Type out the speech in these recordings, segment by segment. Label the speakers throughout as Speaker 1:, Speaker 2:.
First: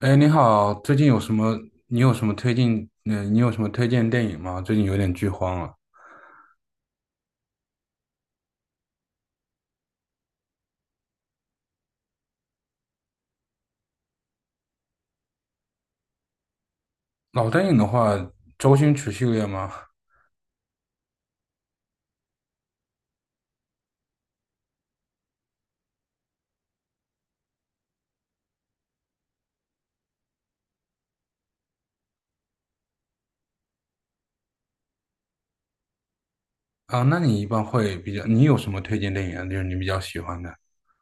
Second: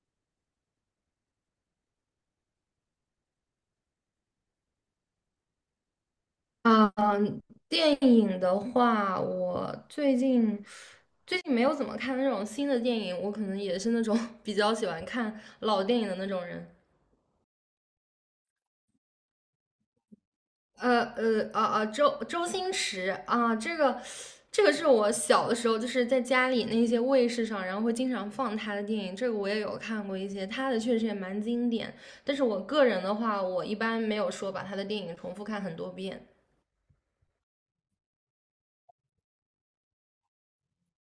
Speaker 1: 哎，你好，最近有什么？你有什么推荐？你有什么推荐电影吗？最近有点剧荒了。
Speaker 2: 啊，电影的话，我最近没有怎么看那种新的电影，我可能也是那种 比较喜欢看老电影的那种人。
Speaker 1: 老电影的话，周星驰系列吗？
Speaker 2: 周星驰啊，这个是我小的时候就是在家里那些卫视上，然后会经常放他的电影，这个我也有看过一些，他的确实也蛮经典。但是我个人的话，我一般没有说把他的电影重复看很多遍。
Speaker 1: 啊，那你一般会比较，你有什么推荐电影啊？就是你比较喜欢的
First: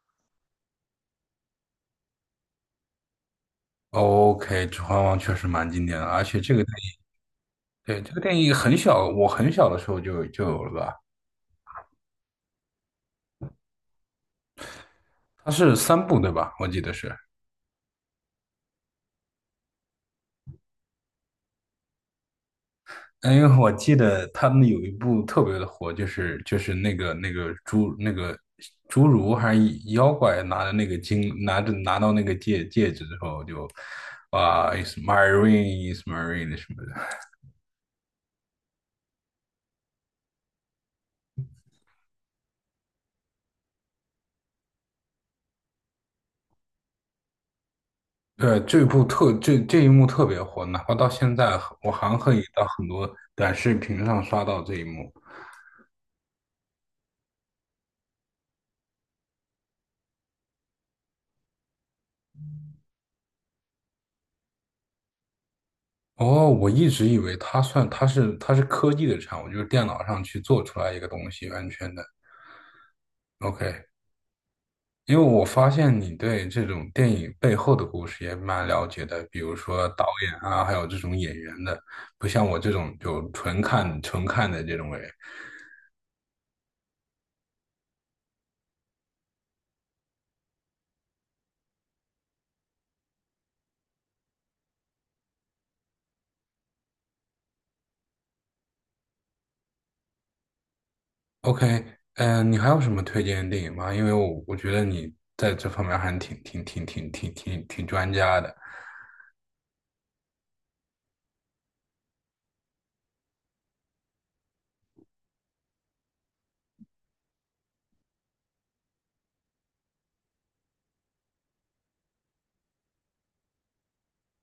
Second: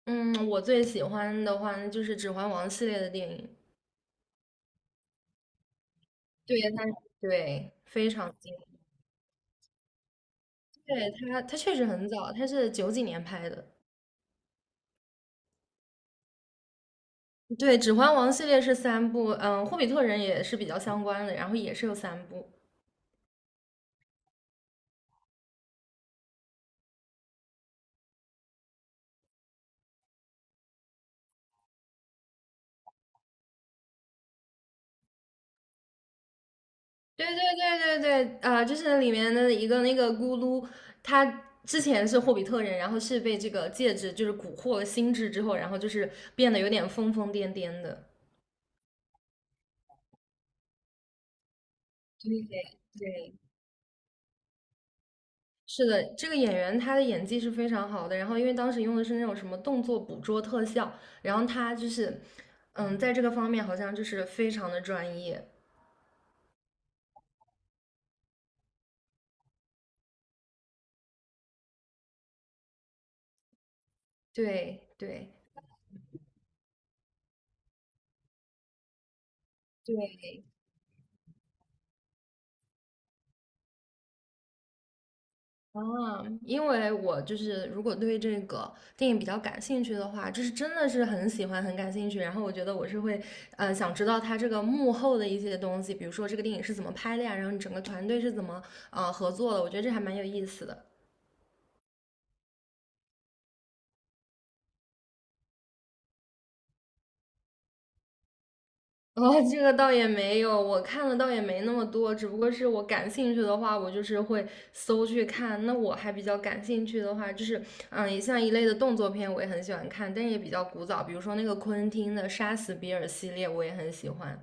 Speaker 2: 嗯，我最喜欢的话那就是《指环王》系列的电影。
Speaker 1: ？OK，《指环王》确实蛮经典的，而且这
Speaker 2: 对，
Speaker 1: 个电
Speaker 2: 他
Speaker 1: 影，
Speaker 2: 对
Speaker 1: 对，
Speaker 2: 非
Speaker 1: 这个
Speaker 2: 常
Speaker 1: 电
Speaker 2: 近，
Speaker 1: 影很小，我很小的时候就有了吧？
Speaker 2: 对他确实很早，他是九几年拍的。
Speaker 1: 它是三部对吧？我记得是。
Speaker 2: 对，《指环王》系列是三部，嗯，《霍比特人》也是比较相关的，然后也是有三部。
Speaker 1: 哎，因为我记得他们有一部特别的火，就是那个侏儒还是妖怪拿着那个金拿着拿到那个戒指之后就，啊，is t my ring is t my ring 什么的。
Speaker 2: 对对对对对呃，就是里面的一个那个咕噜，他之前是霍比特人，然后是被这个戒指就是蛊惑了心智之后，然后就是变得有点疯疯癫癫的。
Speaker 1: 对，这部这一幕特别火，哪怕到现在我还可以
Speaker 2: 对
Speaker 1: 到很多
Speaker 2: 对
Speaker 1: 短视频上刷到这一幕。
Speaker 2: 是的，这个演员他的演技是非常好的。然后，因为当时用的是那种什么动作捕捉特效，然后他就是，嗯，在这个方面好像就是非常的专业。
Speaker 1: 哦，我一直以为它算它是它是科技的产物，就是电脑上去做出来一个东西，完全的。OK。
Speaker 2: 对
Speaker 1: 因为
Speaker 2: 对
Speaker 1: 我发现你对这种电影背后的故事也蛮了解的，比如说导
Speaker 2: 对，
Speaker 1: 演啊，还有这种演员的，不像我这种就纯看的这种人。
Speaker 2: 啊，因为我就是如果对这个电影比较感兴趣的话，就是真的是很喜欢、很感兴趣。然后我觉得我是会，想知道他这个幕后的一些东西，比如说这个电影是怎么拍的呀，然后你整个团队是怎么合作的，我觉得这还蛮有意思的。
Speaker 1: OK，你还有什么推荐的电影吗？因为我觉得你在这方面还挺专家的。
Speaker 2: 哦，这个倒也没有，我看的倒也没那么多，只不过是我感兴趣的话，我就是会搜去看。那我还比较感兴趣的话，就是也像一类的动作片，我也很喜欢看，但是也比较古早，比如说那个昆汀的《杀死比尔》系列，我也很喜欢。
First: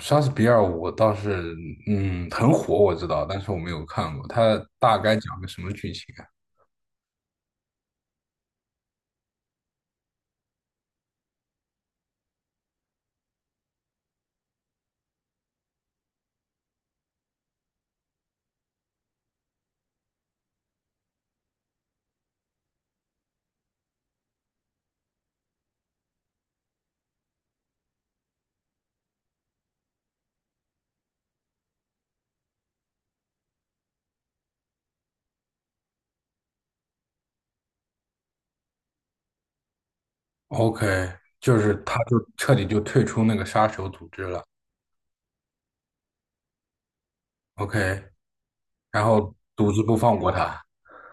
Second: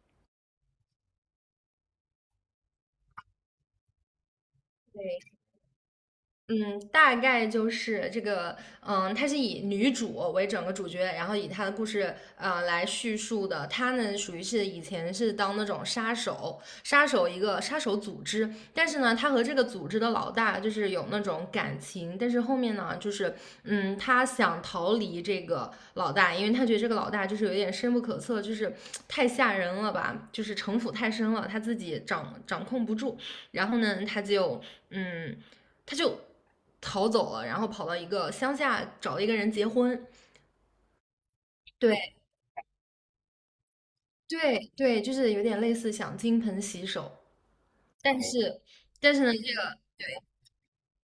Speaker 1: 莎士比亚我倒是嗯很火，我知道，但是我没有看过。它大概
Speaker 2: 对。
Speaker 1: 讲个什么剧情啊
Speaker 2: 嗯，大概就是这个，嗯，它是以女主为整个主角，然后以她的故事，来叙述的。她呢，属于是以前是当那种杀手，杀手一个杀手组织，但是呢，她和这个组织的老大就是有那种感情，但是后面呢，就是，嗯，她想逃离这个老大，因为她觉得这个老大就是有点深不可测，就是太吓人了吧，就是城府太深了，她自己掌控不住。然后呢，她就，嗯。他就逃走了，然后跑到一个乡下找了一个人结婚。
Speaker 1: ？OK，就是他
Speaker 2: 对
Speaker 1: 就彻底就退出那个杀手组织了。
Speaker 2: 对对，就是有点类似想金盆洗手，
Speaker 1: OK。
Speaker 2: 但是
Speaker 1: 然
Speaker 2: 呢，
Speaker 1: 后
Speaker 2: 这
Speaker 1: 独
Speaker 2: 个
Speaker 1: 自不放过他。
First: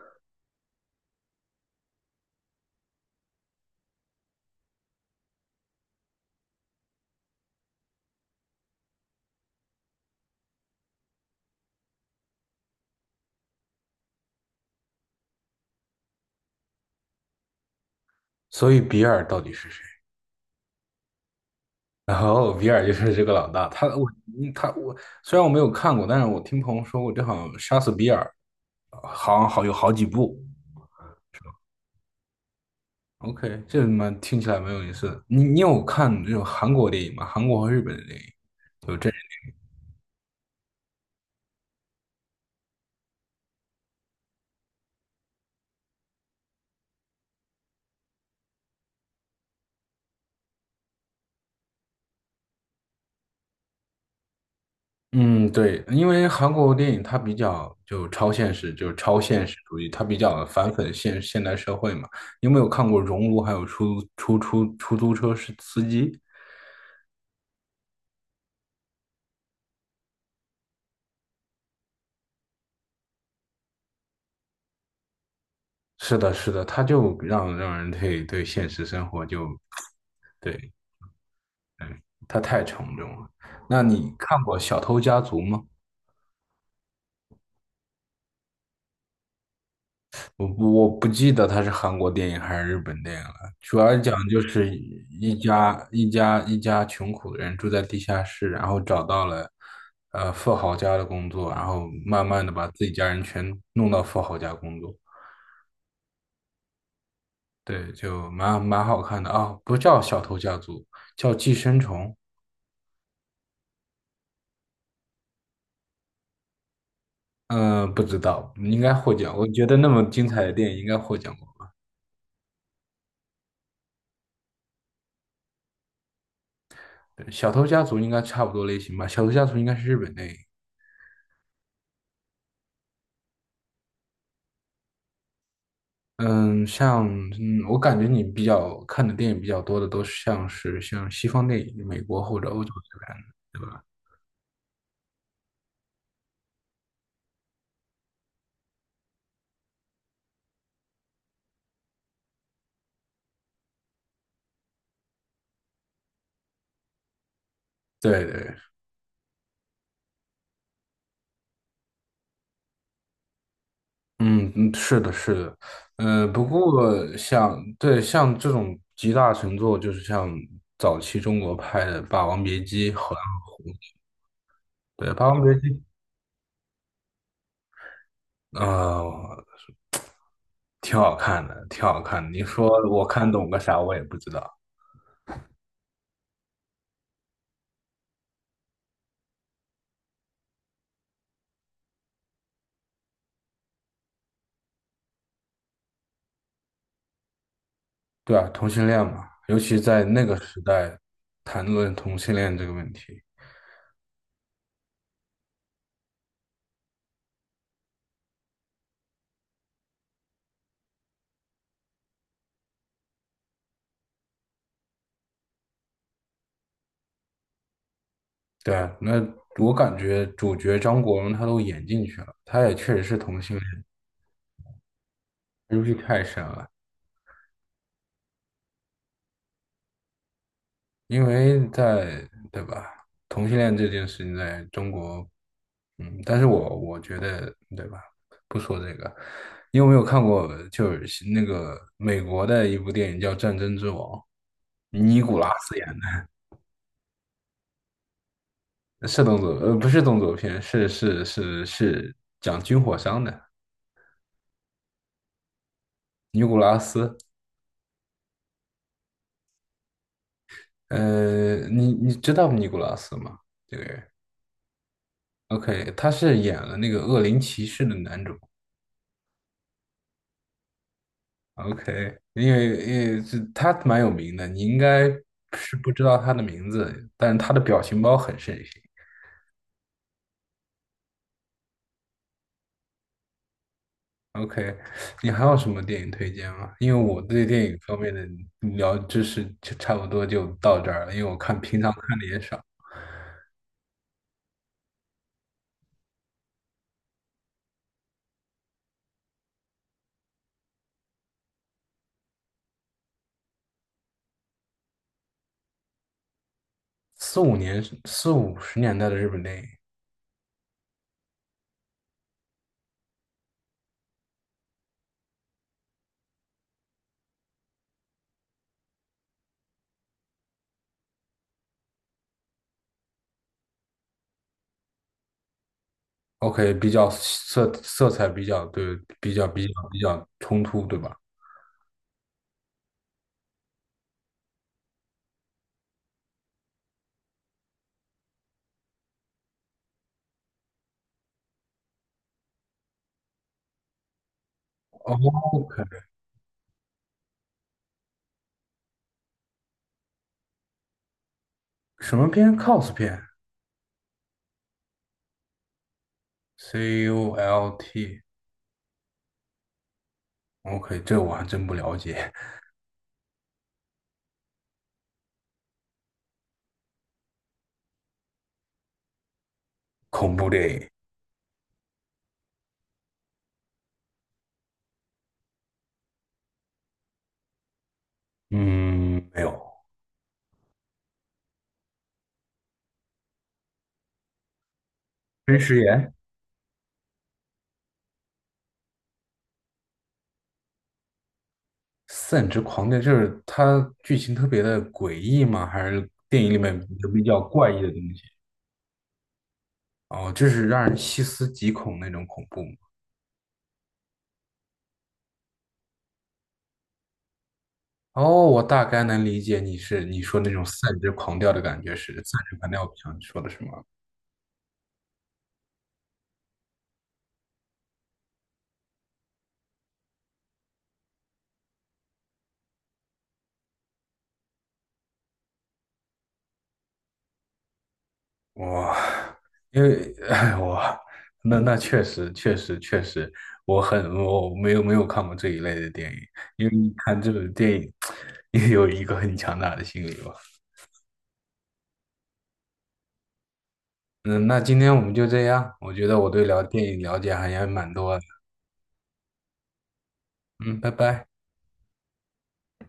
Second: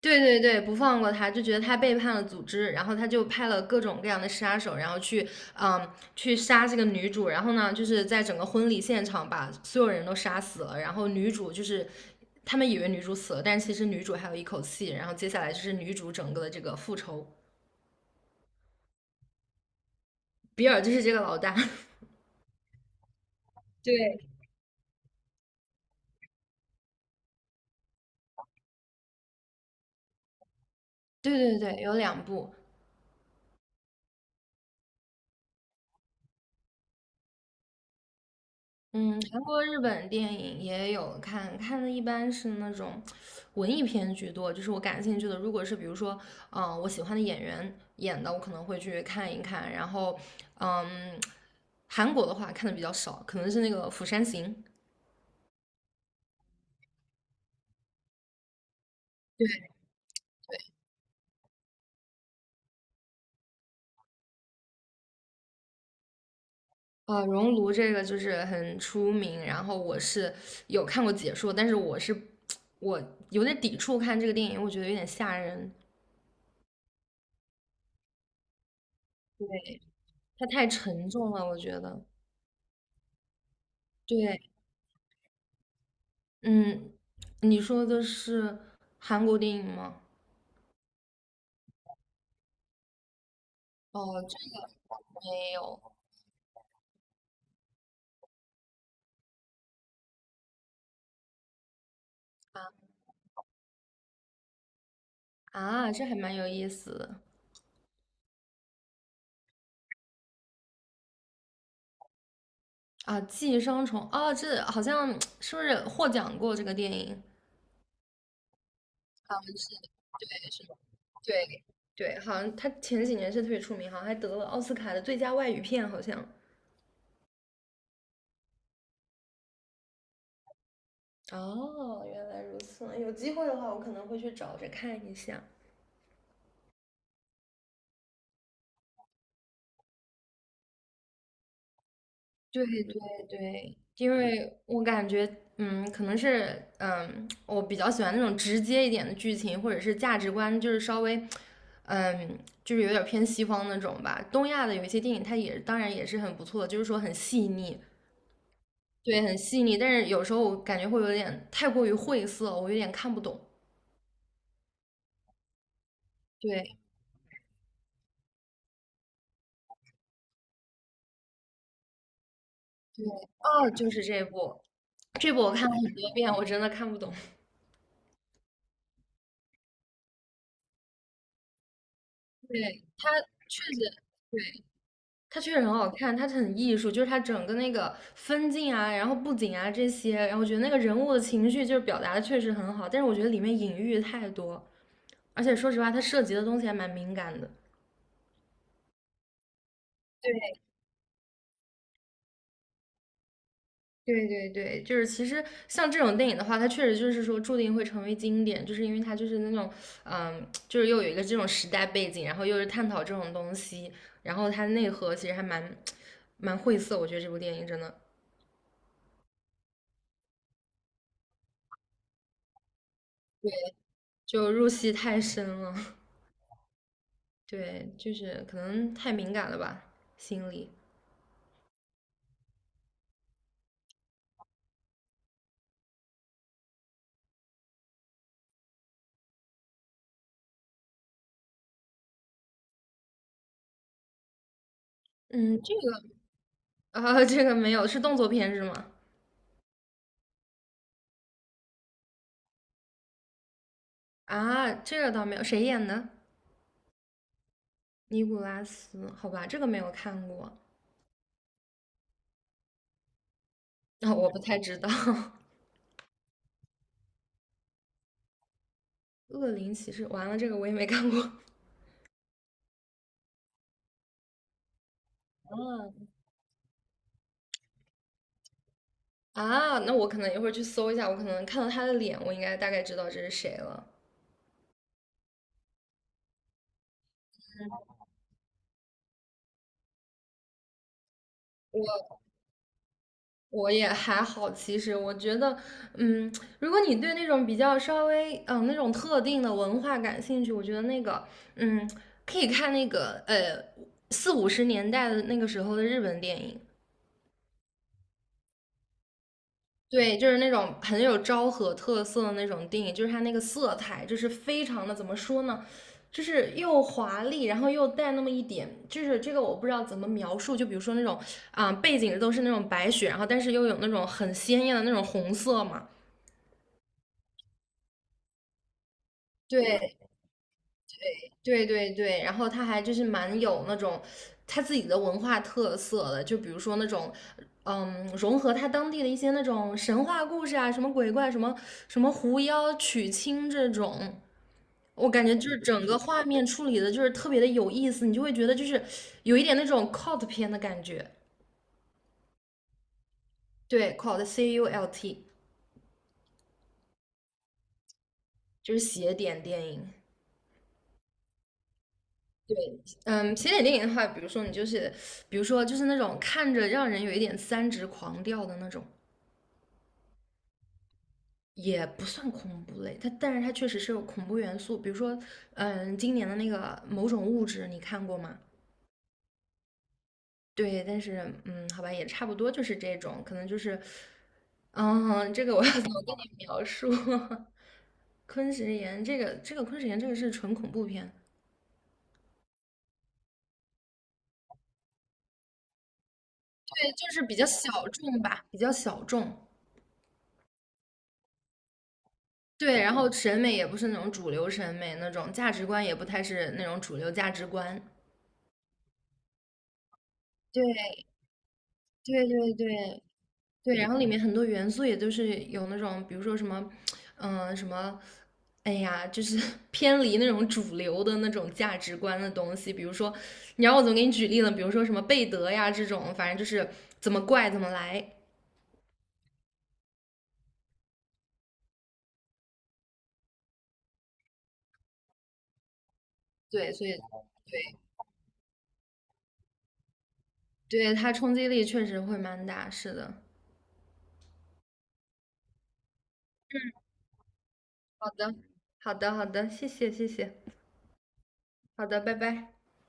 Speaker 2: 对对对不放过他，就觉得他背叛了组织，然后他就派了各种各样的杀手，然后去嗯去杀这个女主，然后呢就是在整个婚礼现场把所有人都杀死了，然后女主就是。他们以为女主死了，但是其实女主还有一口气。然后接下来就是女主整个的这个复仇。
Speaker 1: 所以比尔到底是谁？
Speaker 2: 比尔就是这个老大。
Speaker 1: 然后比尔就是这个老大，他我
Speaker 2: 对
Speaker 1: 嗯他我虽然我没有看过，但是我听朋友说过，这好像杀死比尔好像有好几部。
Speaker 2: 对对对，有两部，
Speaker 1: OK，这蛮听起来没有意思的，你你有看这种韩国电影吗？韩国和日本的电影？就这
Speaker 2: 嗯，韩国、日本电影也有看，看的一般是那种文艺片居多，就是我感兴趣的，如果是比如说，嗯、我喜欢的演员演的，我可能会去看一看，然后，嗯，韩国的话看的比较少，可能是那个《釜山行》。
Speaker 1: 嗯，对，因为韩国电影它比较就超现实，就是超现实主义，它比较反讽现代社会嘛。你有没有看过《熔炉》还有出租车是司机？
Speaker 2: 呃，熔炉这个就是很出名，然后我是有看过解说，但是我是我有点抵触看这个电影，我觉得有点吓人，
Speaker 1: 是的，是的，他就让人对现实生活就
Speaker 2: 它太
Speaker 1: 对
Speaker 2: 沉重了，我觉得。
Speaker 1: 他太沉重了。那你看
Speaker 2: 对，
Speaker 1: 过《小偷家族》吗？
Speaker 2: 嗯，你说的是韩国电影吗？
Speaker 1: 我不记得他是韩国电影还是日本电影了。主要讲
Speaker 2: 哦，
Speaker 1: 就
Speaker 2: 这个
Speaker 1: 是
Speaker 2: 我没有。
Speaker 1: 一家穷苦的人住在地下室，然后找到了富豪家的工作，然后慢慢的把
Speaker 2: 啊
Speaker 1: 自己家人全弄到富豪家工作。
Speaker 2: 啊，这还蛮有意思的。
Speaker 1: 对，就蛮好看的啊，不叫《小偷家族》，叫《寄生虫》。
Speaker 2: 啊，《寄生虫》啊，这好像 是不是获奖过这个电影？
Speaker 1: 嗯，不知道，应该获奖。我觉得那么
Speaker 2: 是
Speaker 1: 精彩的
Speaker 2: 是
Speaker 1: 电
Speaker 2: 的，
Speaker 1: 影应该获奖
Speaker 2: 对
Speaker 1: 过。
Speaker 2: 对，好像他前几年是特别出名，好像还得了奥斯卡的最佳外语片，好像。
Speaker 1: 对小偷家族应该差不多类型吧，小偷家族应该是日本电影。
Speaker 2: 哦，原来如此，有机会的话，我可能会去找着看一下。
Speaker 1: 嗯，像嗯，我感觉你比较看的电影比较多的都是像西方电影，美国或者欧
Speaker 2: 对
Speaker 1: 洲
Speaker 2: 对
Speaker 1: 这边的，对
Speaker 2: 对，
Speaker 1: 吧？
Speaker 2: 因为我感觉，嗯，可能是，嗯，我比较喜欢那种直接一点的剧情，或者是价值观，就是稍微，嗯，就是有点偏西方那种吧。东亚的有一些电影，它也当然也是很不错的，就是说很细腻，
Speaker 1: 对对，
Speaker 2: 对，很细腻。但是有时候我感觉会有点太过于晦涩，我有点看不懂。
Speaker 1: 嗯嗯，是的，是的。嗯，不
Speaker 2: 对，
Speaker 1: 过像这种集大成作，就是像早期中国拍的《霸王别姬》和
Speaker 2: 哦，就是这部，
Speaker 1: 对《霸
Speaker 2: 这
Speaker 1: 王
Speaker 2: 部我
Speaker 1: 别
Speaker 2: 看
Speaker 1: 姬》
Speaker 2: 了很多遍，我真的看不懂。
Speaker 1: 啊、呃挺好看的，挺好看的。你说
Speaker 2: 对，
Speaker 1: 我
Speaker 2: 它
Speaker 1: 看懂个
Speaker 2: 确
Speaker 1: 啥？
Speaker 2: 实。
Speaker 1: 我也不知
Speaker 2: 对。
Speaker 1: 道。
Speaker 2: 它确实很好看，它很艺术，就是它整个那个分镜啊，然后布景啊这些，然后我觉得那个人物的情绪就是表达的确实很好，但是我觉得里面隐喻太多，而且说实话，它涉及的东西还蛮敏感的。
Speaker 1: 对啊，同性恋嘛，尤其在那个时代，谈论同性恋这个问题，
Speaker 2: 对，对对对，就是其实像这种电影的话，它确实就是说注定会成为经典，就是因为它就是那种，嗯，就是又有一个这种时代背景，然后又是探讨这种东西，然后它内核其实还蛮晦涩，我觉得这部电影真的
Speaker 1: 对啊。那我感觉主角张国荣他都演进去了，他也确实是同性恋，
Speaker 2: 就入戏太深了。
Speaker 1: 他戏太深了。
Speaker 2: 对，就是可能太敏感了吧，心理。
Speaker 1: 因为在，对吧？同性恋这件事情在中国，嗯，但是我觉得，对吧？不说这个，你有没有看过就是那个美国的一部电影叫《战争之王》，尼古拉
Speaker 2: 嗯，这
Speaker 1: 斯演
Speaker 2: 个啊，这个没有，是动作片是吗？
Speaker 1: 的，是动作，不是动作片，是讲军火商的。
Speaker 2: 啊，这个倒没有，谁演的？
Speaker 1: 尼古拉斯，
Speaker 2: 尼古拉斯，好吧，这个没有看过，
Speaker 1: 你你知道尼古拉斯吗？这个人
Speaker 2: 啊，我不太知道。
Speaker 1: ，OK，他是演了那个《恶灵骑士》的男主。
Speaker 2: 恶灵骑士，完了，这个我也没看过。
Speaker 1: OK，因为这他蛮有名的，你应该是不知
Speaker 2: 嗯。
Speaker 1: 道他的名字，但是他的表情包很盛行。
Speaker 2: 啊，那我可能一会儿去搜一下，我可能看到他的脸，我应该大概知道这是谁了。
Speaker 1: OK，你还有什么电影推荐吗？因为我对电影方面的聊知识就差不多就到这儿了，因为我看平常
Speaker 2: 我。
Speaker 1: 看的也少。
Speaker 2: 我也还好，其实我觉得，嗯，如果你对那种比较稍微，嗯、那种特定的文化感兴趣，我觉得那个，嗯，可以看那个，四五十年代的那个时候的日本电影，
Speaker 1: 四五年四五十年代的日本电影
Speaker 2: 对，就是那种很有昭和特色的那种电影，就是它那个色彩，就是非常的，怎么说呢，就是又华丽，然后又带那么一点，就是这个我不知道怎么描述，就比如说那种，啊、背景都是那种白雪，然后但是又有那种很鲜艳的那种红色嘛。
Speaker 1: ，OK，比较色彩比较对，比
Speaker 2: 对
Speaker 1: 较冲突，对吧
Speaker 2: 对对对，然后他还就是蛮有那种他自己的文化特色的，就比如说那种，融合他当地的一些那种神话故事啊，什么鬼怪，什么狐妖娶亲这种，我
Speaker 1: 哦
Speaker 2: 感觉就是
Speaker 1: ？OK，
Speaker 2: 整个画面处理的就是特别的有意思，你就会觉得就是有一点那种 cult 片的感觉，
Speaker 1: 什么片？cos 片
Speaker 2: 对，cult CULT
Speaker 1: ，CULT。
Speaker 2: 就是邪典电影，
Speaker 1: OK，这我还真不了解。
Speaker 2: 对，嗯，起点电影的话，比如说你就是，比如说就是那种看着让人有一点三直狂掉的那种，
Speaker 1: 恐怖电影，
Speaker 2: 也不算恐怖类，它但是它确实是有恐怖元素，比如说，今年的那个某种物质，你看过吗？
Speaker 1: 嗯，没有。
Speaker 2: 对，但是嗯，好吧，也差不多就是这种，可能就是，嗯，这个
Speaker 1: 真
Speaker 2: 我要
Speaker 1: 实
Speaker 2: 怎么
Speaker 1: 言，
Speaker 2: 跟你描述？昆池岩这个，这个昆池岩这个是纯恐怖片，
Speaker 1: 散之狂癫就是它剧情特别的诡异吗？还是电影里面
Speaker 2: 对，就是
Speaker 1: 比
Speaker 2: 比
Speaker 1: 较
Speaker 2: 较
Speaker 1: 怪异的
Speaker 2: 小
Speaker 1: 东
Speaker 2: 众
Speaker 1: 西？
Speaker 2: 吧，比较小众。
Speaker 1: 哦，就是让人细思极恐那种恐怖吗？
Speaker 2: 对，然后审美也不是那种主流审美那种，价值观也不太是那种主流价值观。
Speaker 1: 哦，我大概能理解你是你说那种散
Speaker 2: 对
Speaker 1: 之狂掉的感觉是
Speaker 2: 对
Speaker 1: 散
Speaker 2: 对
Speaker 1: 之狂掉，我
Speaker 2: 对
Speaker 1: 想说的是
Speaker 2: 对，
Speaker 1: 吗？
Speaker 2: 然后里面很多元素也都是有那种，比如说什么，嗯、什么，哎呀，就是 偏离那种主流的那种价值观的东西。比如说，你让我怎么给你举例呢？比如说什么贝德呀这种，反正就是怎么怪怎么来。
Speaker 1: 我因为那那确实确实，我没有没有看过这一类的电影，因
Speaker 2: 对，
Speaker 1: 为
Speaker 2: 所
Speaker 1: 你
Speaker 2: 以
Speaker 1: 看这种电
Speaker 2: 对
Speaker 1: 影 也有一个很强大的心理吧。
Speaker 2: 对，它冲击力确实会蛮大。是的。
Speaker 1: 嗯，那今天我们就这样，我觉得我对聊电影了解还也蛮
Speaker 2: 好
Speaker 1: 多的。
Speaker 2: 的，好的，好的，谢谢。
Speaker 1: 嗯，拜拜。
Speaker 2: 好的，拜拜。